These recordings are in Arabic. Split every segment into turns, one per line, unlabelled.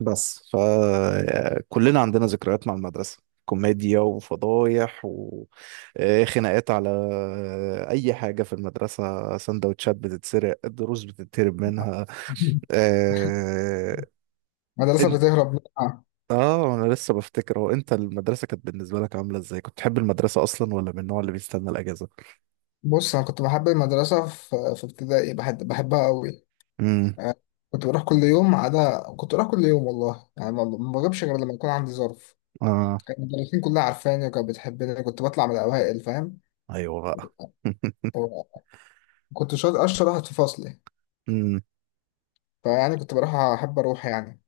بس فكلنا عندنا ذكريات مع المدرسة، كوميديا وفضايح وخناقات على أي حاجة في المدرسة، سندوتشات بتتسرق، الدروس بتتهرب منها. آه،
مدرسة
انت
بتهرب منها.
اه انا لسه بفتكر، هو انت، المدرسة كانت بالنسبة لك عاملة ازاي؟ كنت تحب المدرسة اصلا ولا من النوع اللي بيستنى الاجازة؟
بص، أنا كنت بحب المدرسة في ابتدائي، بحبها أوي.
امم.
كنت بروح كل يوم، ما عدا كنت بروح كل يوم والله، يعني ما بغيبش غير لما يكون عندي ظرف.
اه،
كان المدرسين كلها عارفاني وكانت بتحبني، كنت بطلع من الأوائل، فاهم.
ايوه بقى.
و- كنت شاطر، أشطر واحد في فصلي.
امم.
فيعني كنت بروح، أحب أروح يعني.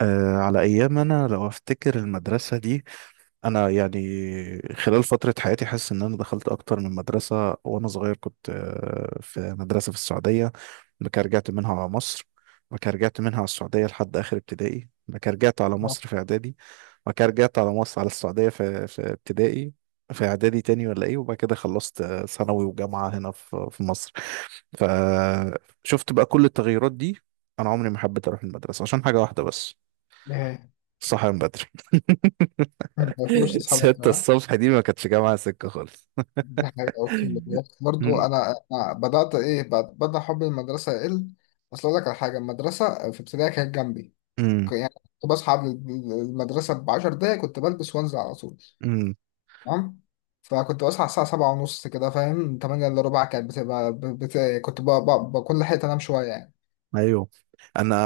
على ايام، انا لو افتكر المدرسة دي، انا يعني خلال فتره حياتي حاسس ان انا دخلت اكتر من مدرسه. وانا صغير كنت في مدرسه في السعوديه. بعد كده رجعت منها على مصر. بعد كده رجعت منها على السعوديه لحد اخر ابتدائي. بعد كده رجعت على
آه.
مصر في اعدادي. بعد كده رجعت على مصر على السعوديه في ابتدائي. في اعدادي تاني ولا ايه، وبعد كده خلصت ثانوي وجامعه هنا في مصر. فشفت بقى كل التغيرات دي. انا عمري ما حبيت اروح المدرسه عشان حاجه واحده بس:
إيه.
صحيان بدري.
ما بحبش تصحى
ستة
بدري، ها؟
الصبح دي ما كانتش جامعة سكة خالص.
دي حاجة أقسم بالله، برضه
مم.
أنا بدأت إيه، بدأ حب المدرسة يقل. أصل أقول لك على حاجة، المدرسة في ابتدائي كانت جنبي،
مم.
يعني كنت بصحى قبل المدرسة بعشر دقايق، كنت بلبس وانزل على طول.
مم.
تمام، فكنت بصحى الساعة سبعة ونص كده، فاهم، تمانية إلا ربع كانت بتبقى ب- بت... كنت ب... ب... بكون لحقت أنام شوية يعني.
ايوه. انا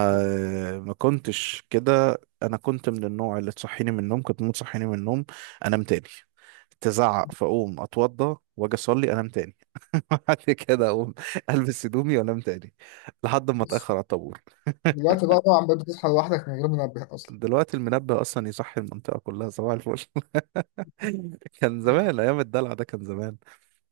ما كنتش كده. انا كنت من النوع اللي تصحيني من النوم، كنت ممكن تصحيني من النوم انام تاني. تزعق فاقوم اتوضى واجي اصلي انام تاني. بعد كده اقوم البس هدومي وانام تاني لحد ما
بس
اتاخر على الطابور.
دلوقتي بقى طبعا بقيت بتصحى لوحدك من غير منبه أصلا.
دلوقتي المنبه اصلا يصحي المنطقه كلها، صباح الفل. كان زمان، ايام الدلع ده كان زمان.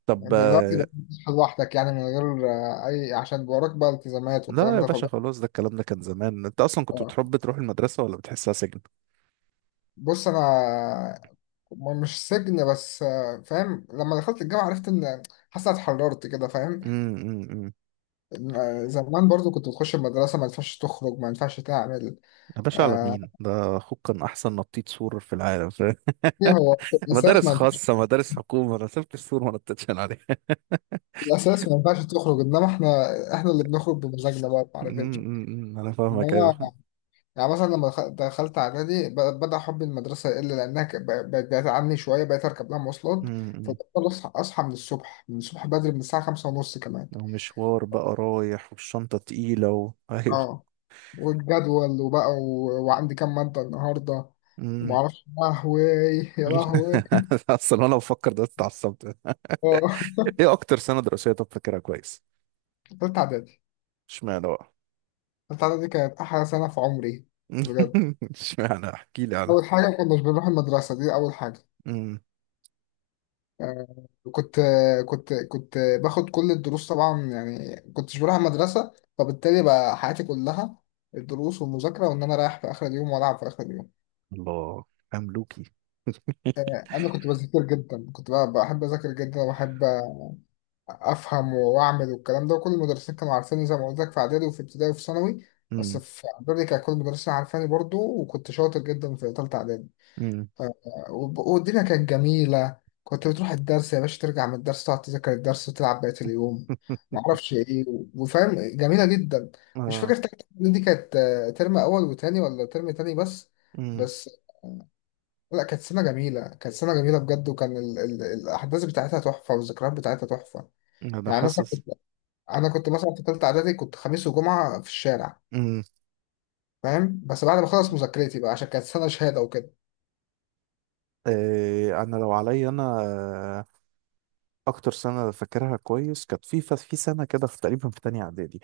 طب
يعني دلوقتي بقيت بتصحى لوحدك، يعني من غير أي، عشان وراك بقى التزامات
لا
والكلام
يا
ده،
باشا،
فبقى...
خلاص. ده الكلام ده كان زمان. انت اصلا كنت
آه.
بتحب تروح المدرسه ولا بتحسها سجن؟
بص أنا مش سجن، بس فاهم، لما دخلت الجامعة عرفت إن، حاسس إن أنا اتحررت كده، فاهم.
امم. أمم، أمم.
زمان برضو كنت بتخش المدرسة، ما ينفعش تخرج، ما ينفعش تعمل.
يا باشا على
آه،
مين؟ ده اخوك كان احسن نطيط سور في العالم، فاهم؟
إيه، هو في الأساس
مدارس
ما ينفعش،
خاصه، مدارس حكومه، انا سبت السور ما نطيتش أنا عليه.
في الأساس ما ينفعش تخرج، إنما إحنا اللي بنخرج بمزاجنا بقى،
أمم،
بمعرفتنا.
أمم، أمم. انا
إنما
فاهمك، ايوه.
يعني مثلا لما دخلت إعدادي، بدأ حب المدرسة يقل، لأنها بقت بعيدة عني شوية، بقيت أركب لها مواصلات،
أمم، أمم.
فبضطر أصحى، أصحى من الصبح، بدري، من الساعة خمسة ونص كمان.
لو مشوار بقى رايح والشنطه تقيله ايوه.
أه، والجدول وبقى و... وعندي كام مادة النهاردة،
أمم.
ومعرفش، يا لهوي، يا لهوي.
اصلا وانا بفكر، دلوقتي اتعصبت.
أه.
ايه اكتر سنه دراسيه طب فاكرها كويس؟
تالتة إعدادي،
اشمعنى بقى؟
التالتة دي كانت أحلى سنة في عمري، بجد.
اشمعنى؟ احكي لي على.
أول حاجة، ما كناش بنروح المدرسة، دي أول حاجة.
أمم.
آه، كنت كنت باخد كل الدروس طبعا، يعني كنتش بروح المدرسة، فبالتالي بقى حياتي كلها الدروس والمذاكرة، وإن أنا رايح في آخر اليوم وألعب في آخر اليوم.
الله، مملوكي.
أنا كنت بذاكر جدا، كنت بقى بحب أذاكر جدا، وبحب أفهم وأعمل والكلام ده، وكل المدرسين كانوا عارفيني زي ما قلت لك، في إعدادي وفي ابتدائي وفي ثانوي. بس
أمم،
في إعدادي كان كل المدرسين عارفاني برضو، وكنت شاطر جدا في تالتة إعدادي.
أمم.
آه، والدنيا كانت جميلة، كنت بتروح الدرس يا باشا، ترجع من الدرس تقعد تذاكر الدرس، وتلعب بقية اليوم. معرفش ايه، وفاهم، جميلة جدا. مش
اه.
فاكر تالتة إعدادي دي كانت ترم أول وتاني، ولا ترم تاني بس. بس لا، كانت سنة جميلة، كانت سنة جميلة بجد، وكان ال ال الأحداث بتاعتها تحفة، والذكريات بتاعتها تحفة.
انا
يعني مثلا
حاسس
كنت، أنا كنت مثلا في تالتة إعدادي كنت خميس وجمعة في الشارع،
امم
فاهم، بس بعد ما أخلص مذاكرتي بقى، عشان كانت سنة شهادة وكده.
إيه، انا لو عليا انا اكتر سنه فاكرها كويس كانت في في سنه كده، في تقريبا في تانية اعدادي.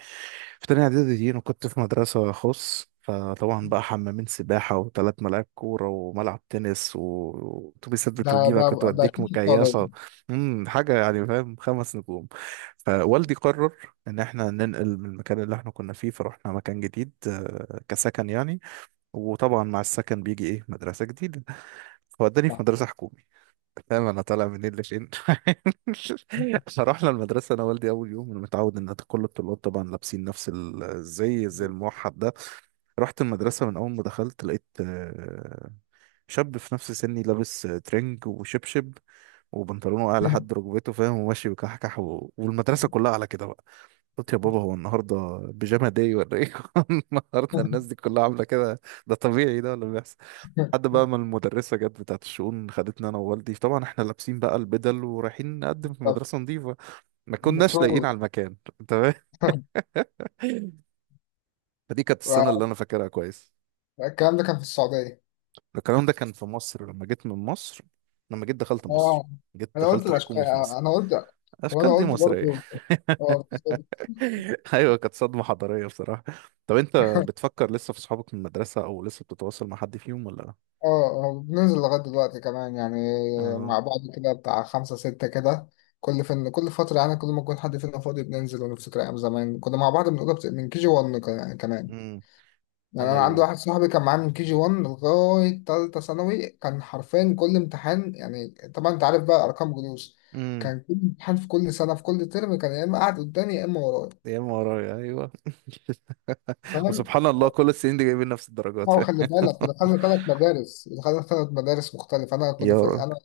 في تانية اعدادي دي انا كنت في مدرسه خاص، فطبعا بقى حمامين سباحه و3 ملاعب كوره وملعب تنس واتوبيسات
ده ده
بتجيبك
ده
وتوديك
أكيد في
مكيفه. حاجه يعني، فاهم، 5 نجوم. فوالدي قرر ان احنا ننقل من المكان اللي احنا كنا فيه، فروحنا مكان جديد كسكن يعني. وطبعا مع السكن بيجي ايه؟ مدرسه جديده. فوداني في
السعودية.
مدرسة حكومي. فاهم انا طالع منين لفين؟ فرحنا المدرسة انا والدي، اول يوم انا متعود ان كل الطلاب طبعا لابسين نفس الزي، زي الموحد ده. رحت المدرسة، من اول ما دخلت لقيت شاب في نفس سني لابس ترنج وشبشب وبنطلونه اعلى لحد ركبته، فاهم، وماشي بكحكح و... والمدرسة كلها على كده بقى. قلت يا بابا، هو النهارده بيجاما داي ولا ايه؟ النهارده الناس دي كلها عاملة كده؟ ده طبيعي ده ولا بيحصل؟
بس
لحد بقى ما المدرسة جت بتاعت الشؤون، خدتنا أنا ووالدي، طبعا احنا لابسين بقى البدل ورايحين نقدم في مدرسة نظيفة، ما كناش لاقيين
المفروض.
على المكان. تمام. فدي كانت السنة اللي أنا فاكرها كويس.
الكلام ده كان في السعودية.
الكلام ده كان في مصر، لما جيت من مصر، لما جيت دخلت مصر،
اه،
جيت
انا قلت
دخلت
الاشكال،
حكومي في مصر.
انا قلت، هو انا
أشكال دي
قلت
مصرية.
برضه. اه، بالظبط.
أيوة، كانت صدمة حضارية بصراحة. طب أنت بتفكر لسه في صحابك من المدرسة أو لسه بتتواصل مع حد فيهم ولا؟
اه، آه، بننزل لغاية دلوقتي كمان يعني،
آه.
مع بعض كده، بتاع خمسة ستة كده، كل فين كل فترة، يعني كل ما يكون حد فينا فاضي بننزل ونفتكر أيام زمان، كنا مع بعض من أوضة من كي جي 1 كمان.
امم.
يعني
أنا
انا عندي
ال...
واحد صاحبي كان معايا من كي جي 1 لغايه تالتة ثانوي، كان حرفيا كل امتحان يعني، طبعا انت عارف بقى ارقام جلوس،
مم.
كان كل امتحان في كل سنه في كل ترم، كان يا اما قاعد قدامي يا اما ورايا.
يا اما ورايا، ايوه.
فاهم،
وسبحان الله كل السنين دي جايبين نفس الدرجات.
هو خلي بالك، ودخلنا ثلاث مدارس، مختلفه، انا كنا
يا
في
راجل.
انا،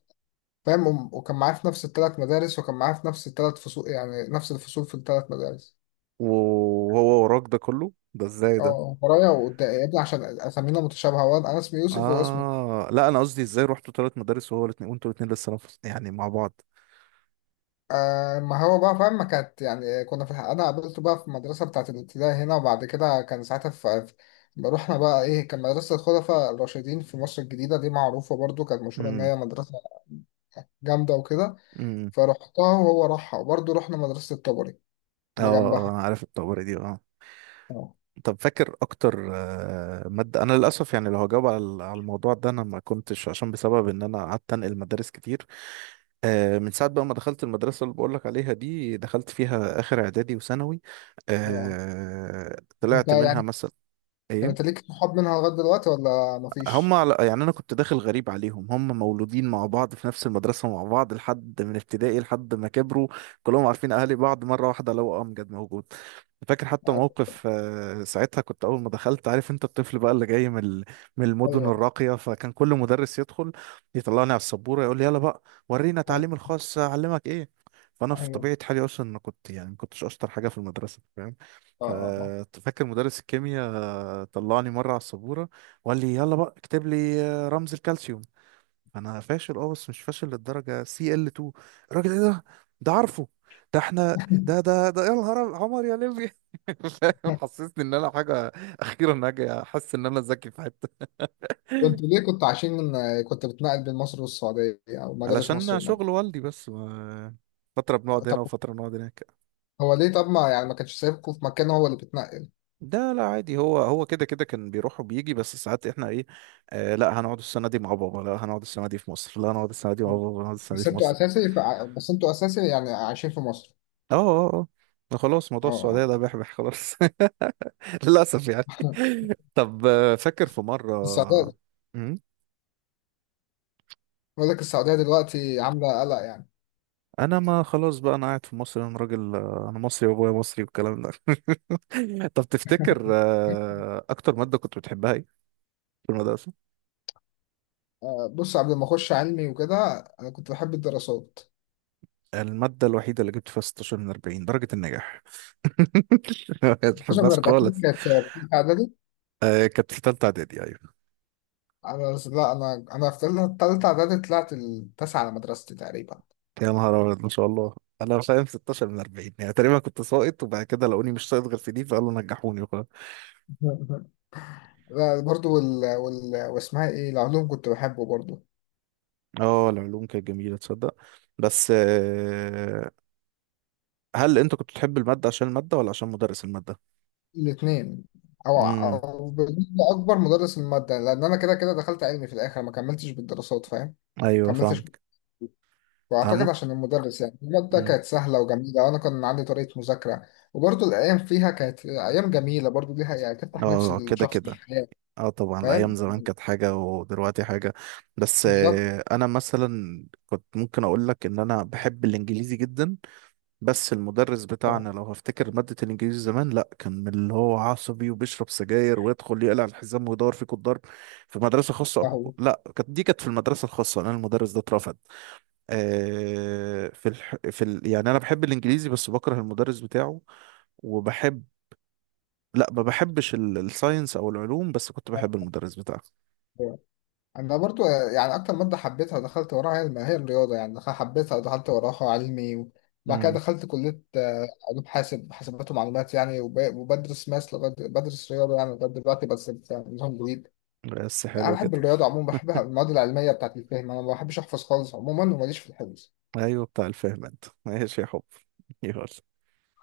فاهم، وكان معايا في نفس الثلاث مدارس، وكان معايا في نفس الثلاث فصول، يعني نفس الفصول في الثلاث مدارس.
وهو وراك ده كله، ده ازاي ده؟
اه، ورايا وقدام يا ابني، عشان اسامينا متشابهه، أنا اسمي يوسف، وهو اسمه.
اه، لا انا قصدي، ازاي رحتوا 3 مدارس وهو الاثنين وانتوا الاثنين لسه نفس يعني مع بعض؟
آه، ما هو بقى فاهم، ما كانت يعني، كنا في الحق انا قابلته بقى في المدرسه بتاعت الابتدائي هنا، وبعد كده كان ساعتها رحنا بقى ايه، كان مدرسه الخلفاء الراشدين في مصر الجديده، دي معروفه برضو، كانت مشهوره ان
امم.
هي مدرسه جامده وكده.
امم.
فرحتها وهو راحها، وبرضو رحنا مدرسه الطبري
اه.
اللي جنبها.
انا عارف الطبري دي، اه.
اه،
طب فاكر اكتر ماده. انا للاسف يعني لو هجاوب على على الموضوع ده، انا ما كنتش، عشان بسبب ان انا قعدت انقل مدارس كتير. من ساعه بقى ما دخلت المدرسه اللي بقول لك عليها دي، دخلت فيها اخر اعدادي وثانوي.
اه. انت
طلعت منها
يعني،
مثلا،
طب انت
ايه.
ليك صحاب منها لغايه دلوقتي ولا مفيش؟
يعني انا كنت داخل غريب عليهم، هم مولودين مع بعض في نفس المدرسه، مع بعض لحد من ابتدائي لحد ما كبروا. كلهم عارفين اهالي بعض، مره واحده لو امجد موجود. فاكر حتى موقف ساعتها، كنت اول ما دخلت عارف انت الطفل بقى اللي جاي من من المدن
ايوه،
الراقيه، فكان كل مدرس يدخل يطلعني على السبوره يقول لي يلا بقى، ورينا تعليم
ايوه،
الخاص، اعلمك ايه. فانا في
ايوه،
طبيعه حالي اصلا، انا كنت يعني ما كنتش اشطر حاجه في المدرسه، فاهم.
اه، اه، اه.
ففاكر مدرس الكيمياء طلعني مره على السبوره وقال لي يلا بقى اكتب لي رمز الكالسيوم. انا فاشل، اه بس مش فاشل للدرجه، سي ال 2. الراجل، ايه ده؟ ده عارفه؟ ده احنا، ده يا نهار، عمر يا ليبي. فاهم؟ حسسني ان انا حاجه، اخيرا هاجي احس ان انا ذكي في حته.
كنت ليه، كنت عايشين من، كنت بتنقل بين مصر والسعوديه، او مدارس مصر
علشان شغل والدي بس فتره بنقعد هنا
والمغرب؟
وفتره نقعد هناك.
هو ليه طب، ما يعني ما كانش سايبكم في مكان هو اللي بيتنقل؟
ده لا، عادي. هو كده كده كان بيروح وبيجي، بس ساعات احنا ايه. آه، لا هنقعد السنه دي مع بابا، لا هنقعد السنه دي في مصر، لا هنقعد السنه دي مع بابا، هنقعد السنه دي في مصر.
بس انتوا اساسي يعني عايشين في مصر؟
اه، اه، اه. خلاص، موضوع السعودية
اه.
ده بيحبح خلاص. للأسف يعني.
آه.
طب فاكر في
السعودية.
مرة؟ مم.
بقول لك السعودية دلوقتي عاملة قلق يعني.
أنا ما خلاص بقى، أنا قاعد في مصر، أنا راجل أنا مصري وأبويا مصري والكلام ده. طب تفتكر أكتر مادة كنت بتحبها إيه في المدرسة؟
آه، بص قبل ما اخش علمي وكده، انا كنت بحب الدراسات،
المادة الوحيدة اللي جبت فيها 16 من 40 درجة النجاح. ما
خصوصا من
بتحبهاش
40، دي
خالص.
كانت في تالتة اعدادي.
كانت في تالتة إعدادي، أيوة.
انا لا انا انا في تالتة اعدادي طلعت التاسعة على مدرستي تقريبا.
يا نهار ابيض، ما شاء الله. انا فاهم، 16 من 40 يعني تقريبا كنت ساقط، وبعد كده لقوني مش ساقط غير في دي فقالوا نجحوني وخلاص.
لا برضو، وال... وال... واسمها ايه، العلوم كنت بحبه برضو.
اه، العلوم كانت جميله تصدق. بس هل انت كنت بتحب الماده عشان الماده ولا عشان مدرس الماده؟
الاثنين،
امم.
او بالنسبه اكبر مدرس الماده، لان انا كده كده دخلت علمي في الاخر، ما كملتش بالدراسات، فاهم،
ايوه
كملتش.
فاهمك. انا
واعتقد
ممكن
عشان المدرس، يعني الماده
مم.
كانت سهله وجميله، وانا كان عندي طريقه مذاكره. وبرضه الايام فيها كانت ايام جميله برضه، ليها يعني تفتح نفس
اه، كده
الشخص
كده.
للحياه،
اه طبعا الايام
فاهم،
زمان كانت حاجه ودلوقتي حاجه. بس
بالظبط.
انا مثلا كنت ممكن اقول لك ان انا بحب الانجليزي جدا. بس المدرس بتاعنا،
اه،
لو هفتكر مادة الإنجليزي زمان، لأ كان من اللي هو عصبي وبيشرب سجاير ويدخل يقلع الحزام ويدور فيك الضرب. في مدرسة خاصة أو
فهو.
حكومة؟ لأ، كانت دي كانت في المدرسة الخاصة، أنا المدرس ده اترفض. في الح... في ال... يعني أنا بحب الإنجليزي بس بكره المدرس بتاعه. وبحب، لأ ما بحبش الساينس أو العلوم، بس كنت بحب المدرس بتاعه.
انا برضو يعني اكتر ماده حبيتها ودخلت وراها هي، ما هي الرياضه يعني، حبيتها ودخلت وراها علمي. وبعد كده
مم.
دخلت كليه، آه، علوم حاسب، حاسبات ومعلومات يعني، وبدرس ماس لغايه، بدرس رياضه يعني لغايه دلوقتي، بس نظام جديد.
بس
انا
حلو كده.
بحب الرياضه عموما، بحبها، المواد العلميه بتاعت الفهم، انا ما بحبش احفظ خالص عموما، وماليش في الحفظ
أيوه، بتاع الفهم. أنت ماشي يا حب، يلا.